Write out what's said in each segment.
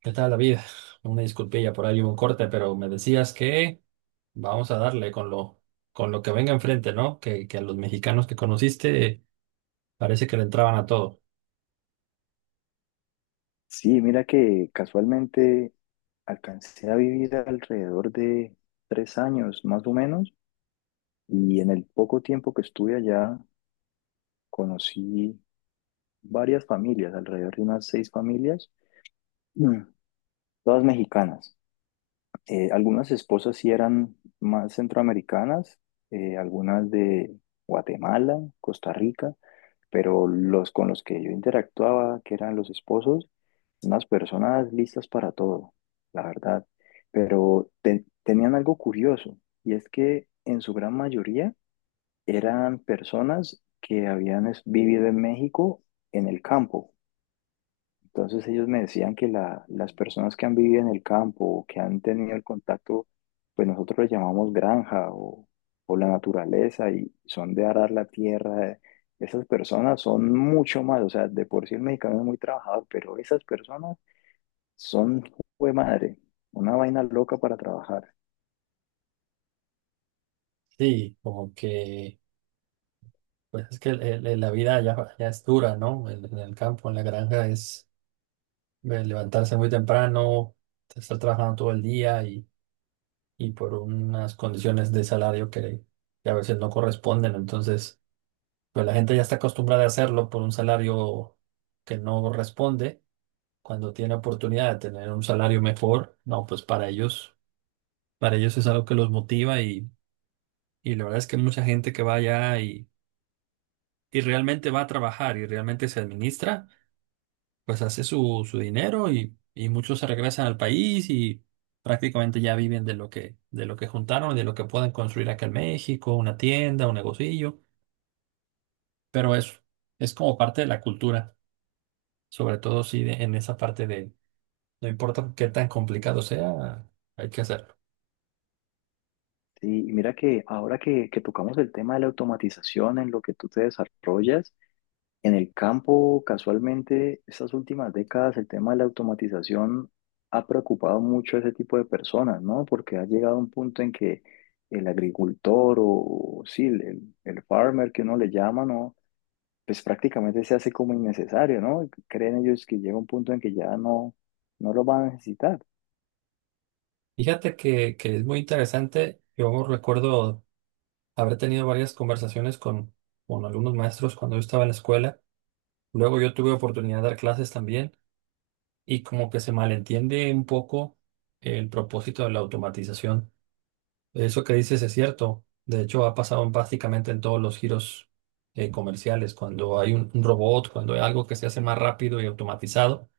¿Qué tal, David? Una disculpilla por ahí, hubo un corte, pero me decías que vamos a darle con lo que venga enfrente, ¿no? Que a los mexicanos que conociste parece que le entraban a todo. Sí, mira que casualmente alcancé a vivir alrededor de 3 años más o menos, y en el poco tiempo que estuve allá conocí varias familias, alrededor de unas seis familias, Mm. todas mexicanas. Algunas esposas sí eran más centroamericanas, algunas de Guatemala, Costa Rica, pero los con los que yo interactuaba, que eran los esposos, unas personas listas para todo, la verdad. Pero tenían algo curioso, y es que en su gran mayoría eran personas que habían vivido en México en el campo. Entonces ellos me decían que las personas que han vivido en el campo o que han tenido el contacto, pues nosotros le llamamos granja o la naturaleza, y son de arar la tierra. Esas personas son mucho más, o sea, de por sí el mexicano es muy trabajador, pero esas personas son, jue madre, una vaina loca para trabajar. Sí, como que, pues es que la vida ya es dura, ¿no? En el campo, en la granja, es levantarse muy temprano, estar trabajando todo el día y por unas condiciones de salario que a veces no corresponden. Entonces... Pero la gente ya está acostumbrada a hacerlo por un salario que no responde. Cuando tiene oportunidad de tener un salario mejor, no, pues para ellos es algo que los motiva y la verdad es que mucha gente que va allá y realmente va a trabajar y realmente se administra, pues hace su, su dinero y muchos se regresan al país y prácticamente ya viven de lo que juntaron, de lo que pueden construir acá en México, una tienda, un negocillo, pero eso es como parte de la cultura. Sobre todo si de- en esa parte de no importa qué tan complicado sea, hay que hacerlo. Sí, y mira que ahora que tocamos el tema de la automatización en lo que tú te desarrollas, en el campo, casualmente, estas últimas décadas, el tema de la automatización ha preocupado mucho a ese tipo de personas, ¿no? Porque ha llegado a un punto en que el agricultor o, sí, el farmer que uno le llama, ¿no? Pues prácticamente se hace como innecesario, ¿no? Creen ellos que llega un punto en que ya no lo van a necesitar. Fíjate que es muy interesante. Yo recuerdo haber tenido varias conversaciones con algunos maestros cuando yo estaba en la escuela. Luego yo tuve oportunidad de dar clases también y como que se malentiende un poco el propósito de la automatización. Eso que dices es cierto. De hecho, ha pasado en prácticamente en todos los giros comerciales, cuando hay un robot, cuando hay algo que se hace más rápido y automatizado.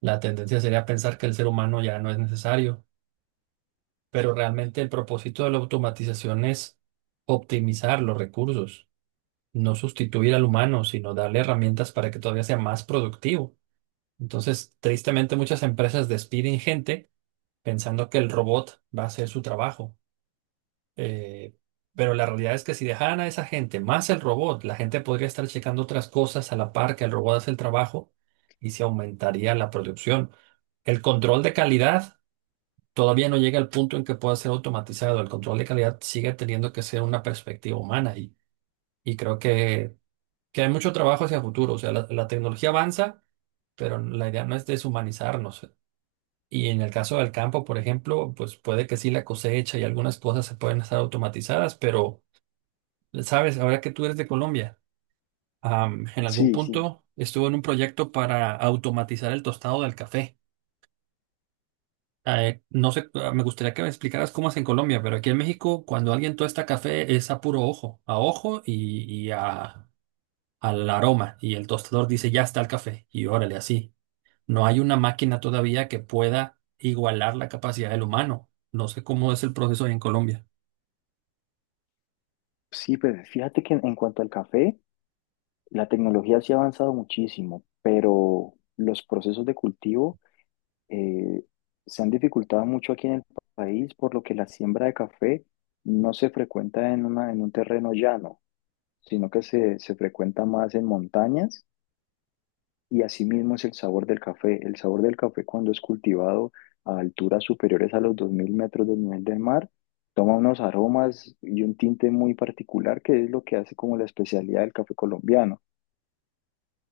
La tendencia sería pensar que el ser humano ya no es necesario, pero realmente el propósito de la automatización es optimizar los recursos, no sustituir al humano, sino darle herramientas para que todavía sea más productivo. Entonces, tristemente, muchas empresas despiden gente pensando que el robot va a hacer su trabajo. Eh, pero la realidad es que si dejaran a esa gente más el robot, la gente podría estar checando otras cosas a la par que el robot hace el trabajo y se aumentaría la producción. El control de calidad. Todavía no llega al punto en que pueda ser automatizado. El control de calidad sigue teniendo que ser una perspectiva humana y creo que hay mucho trabajo hacia el futuro. O sea, la tecnología avanza, pero la idea no es deshumanizarnos. Y en el caso del campo, por ejemplo, pues puede que sí la cosecha y algunas cosas se pueden estar automatizadas, pero, sabes, ahora que tú eres de Colombia, en algún Sí, sí. punto estuvo en un proyecto para automatizar el tostado del café. No sé, me gustaría que me explicaras cómo es en Colombia, pero aquí en México, cuando alguien tuesta café, es a puro ojo, a ojo y a, al aroma. Y el tostador dice, ya está el café. Y órale, así. No hay una máquina todavía que pueda igualar la capacidad del humano. No sé cómo es el proceso ahí en Colombia. Sí, pues fíjate que en cuanto al café, la tecnología sí ha avanzado muchísimo, pero los procesos de cultivo eh, se han dificultado mucho aquí en el país, por lo que la siembra de café no se frecuenta en un terreno llano, sino que se frecuenta más en montañas, y asimismo es el sabor del café. El sabor del café cuando es cultivado a alturas superiores a los 2.000 metros del nivel del mar, toma unos aromas y un tinte muy particular que es lo que hace como la especialidad del café colombiano.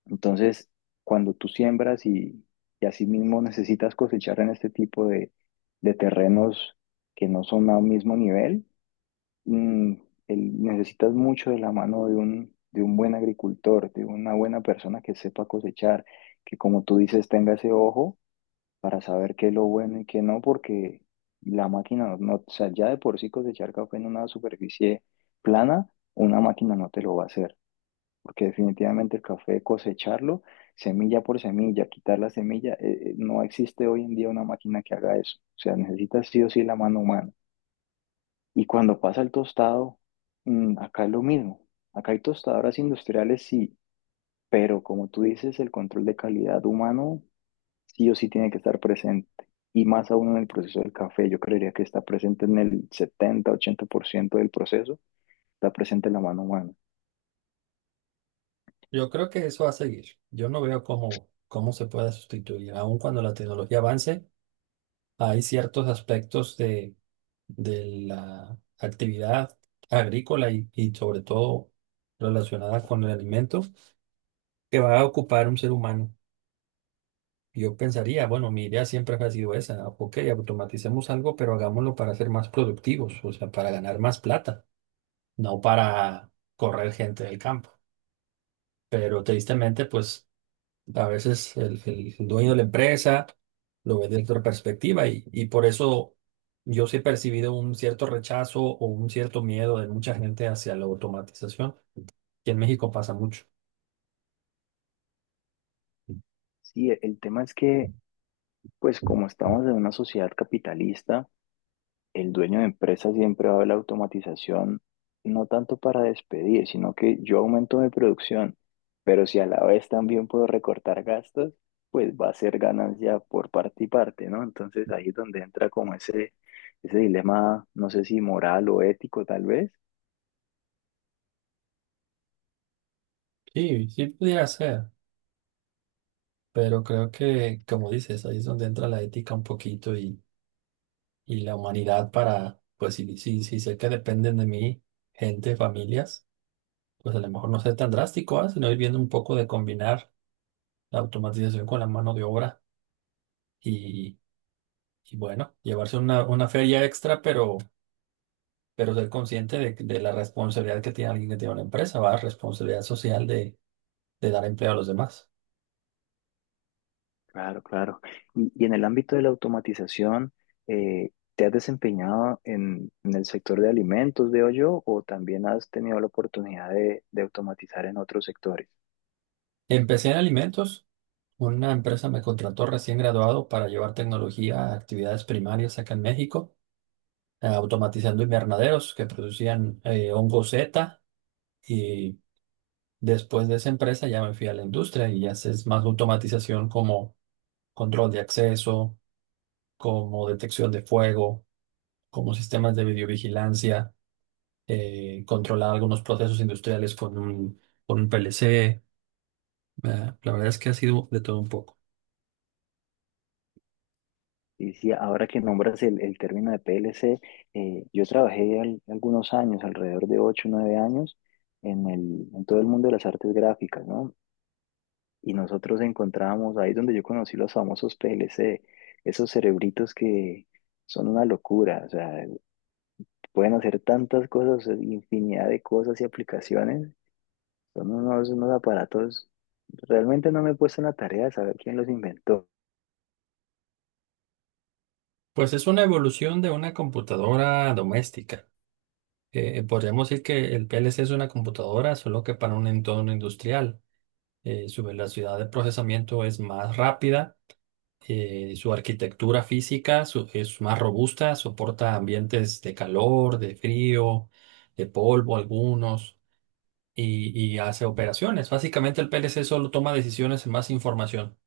Entonces, cuando tú siembras y asimismo necesitas cosechar en este tipo de terrenos que no son a un mismo nivel, mm, necesitas mucho de la mano de un buen agricultor, de una buena persona que sepa cosechar, que como tú dices tenga ese ojo para saber qué es lo bueno y qué no, porque la máquina no, o sea, ya de por sí cosechar café en una superficie plana, una máquina no te lo va a hacer, porque definitivamente el café cosecharlo, semilla por semilla, quitar la semilla, no existe hoy en día una máquina que haga eso, o sea, necesitas sí o sí la mano humana. Y cuando pasa el tostado, acá es lo mismo. Acá hay tostadoras industriales, sí, pero como tú dices, el control de calidad humano sí o sí tiene que estar presente. Y más aún en el proceso del café, yo creería que está presente en el 70-80% del proceso, está presente la mano humana. Yo creo que eso va a seguir. Yo no veo cómo, cómo se pueda sustituir, aun cuando la tecnología avance. Hay ciertos aspectos de la actividad agrícola y sobre todo relacionada con el alimento que va a ocupar un ser humano. Yo pensaría, bueno, mi idea siempre ha sido esa, ok, automaticemos algo, pero hagámoslo para ser más productivos, o sea, para ganar más plata, no para correr gente del campo. Pero tristemente, pues... A veces el dueño de la empresa lo ve desde otra perspectiva y por eso yo sí he percibido un cierto rechazo o un cierto miedo de mucha gente hacia la automatización, que en México pasa mucho. Sí, el tema es que, pues como estamos en una sociedad capitalista, el dueño de empresa siempre va a ver la automatización, no tanto para despedir, sino que yo aumento mi producción, pero si a la vez también puedo recortar gastos, pues va a ser ganancia por parte y parte, ¿no? Entonces ahí es donde entra como ese dilema, no sé si moral o ético tal vez. Sí, sí pudiera ser, pero creo que, como dices, ahí es donde entra la ética un poquito y la humanidad para, pues si, si, si sé que dependen de mí gente, familias, pues a lo mejor no ser tan drástico, ¿ah? Sino ir viendo un poco de combinar la automatización con la mano de obra. Y bueno, llevarse una feria extra, pero ser consciente de la responsabilidad que tiene alguien que tiene una empresa, va, responsabilidad social de dar empleo a los demás. Claro, claro. Y en el ámbito de la automatización, eh, ¿te has desempeñado en el sector de alimentos, veo yo, o también has tenido la oportunidad de automatizar en otros sectores? Empecé en alimentos, una empresa me contrató recién graduado para llevar tecnología a actividades primarias acá en México, automatizando invernaderos que producían hongo Z y después de esa empresa ya me fui a la industria y ya es más automatización como control de acceso, como detección de fuego, como sistemas de videovigilancia, controlar algunos procesos industriales con un PLC. Eh, la verdad es que ha sido de todo un poco. Y sí, ahora que nombras el término de PLC, yo trabajé algunos años, alrededor de ocho o 9 años, en todo el mundo de las artes gráficas, ¿no? Y nosotros encontrábamos, ahí es donde yo conocí los famosos PLC, esos cerebritos que son una locura, o sea, pueden hacer tantas cosas, infinidad de cosas y aplicaciones, son unos aparatos, realmente no me he puesto en la tarea de saber quién los inventó. Pues es una evolución de una computadora doméstica. Podríamos decir que el PLC es una computadora, solo que para un entorno industrial. Su velocidad de procesamiento es más rápida, su arquitectura física es más robusta, soporta ambientes de calor, de frío, de polvo algunos. Y, y hace operaciones. Básicamente el PLC solo toma decisiones en más información.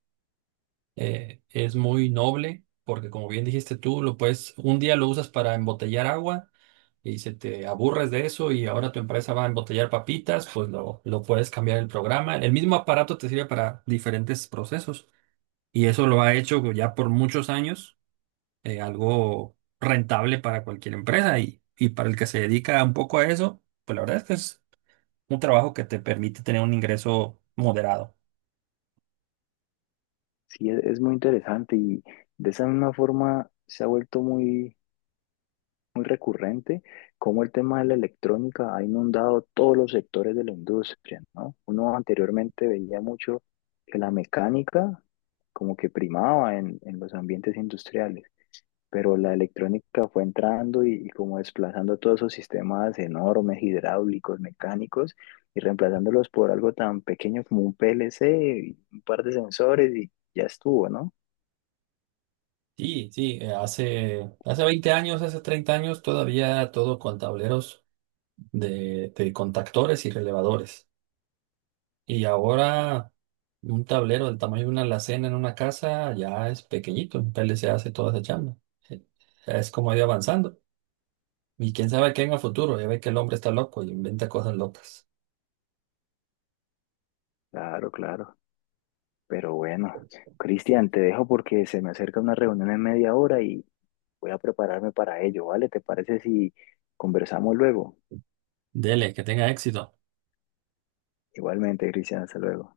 Es muy noble porque como bien dijiste tú, lo puedes, un día lo usas para embotellar agua y se te aburres de eso y ahora tu empresa va a embotellar papitas, pues lo puedes cambiar el programa. El mismo aparato te sirve para diferentes procesos y eso lo ha hecho ya por muchos años, algo rentable para cualquier empresa y para el que se dedica un poco a eso, pues la verdad es que es un trabajo que te permite tener un ingreso moderado. Sí, es muy interesante, y de esa misma forma se ha vuelto muy, muy recurrente cómo el tema de la electrónica ha inundado todos los sectores de la industria, ¿no? Uno anteriormente veía mucho que la mecánica como que primaba en los ambientes industriales, pero la electrónica fue entrando y como desplazando todos esos sistemas enormes, hidráulicos, mecánicos, y reemplazándolos por algo tan pequeño como un PLC, y un par de sensores y ya estuvo, ¿no? Sí, sí, hace, hace 20 años, hace 30 años, todavía todo con tableros de contactores y relevadores. Y ahora un tablero del tamaño de una alacena en una casa ya es pequeñito, en PLC hace toda esa chamba. Eh, Es como ir avanzando. Y quién sabe qué en el futuro, ya ve que el hombre está loco y inventa cosas locas. Claro, claro. Pero bueno, Cristian, te dejo porque se me acerca una reunión en media hora y voy a prepararme para ello, ¿vale? ¿Te parece si conversamos luego? Dele, que tenga éxito. Igualmente, Cristian, hasta luego.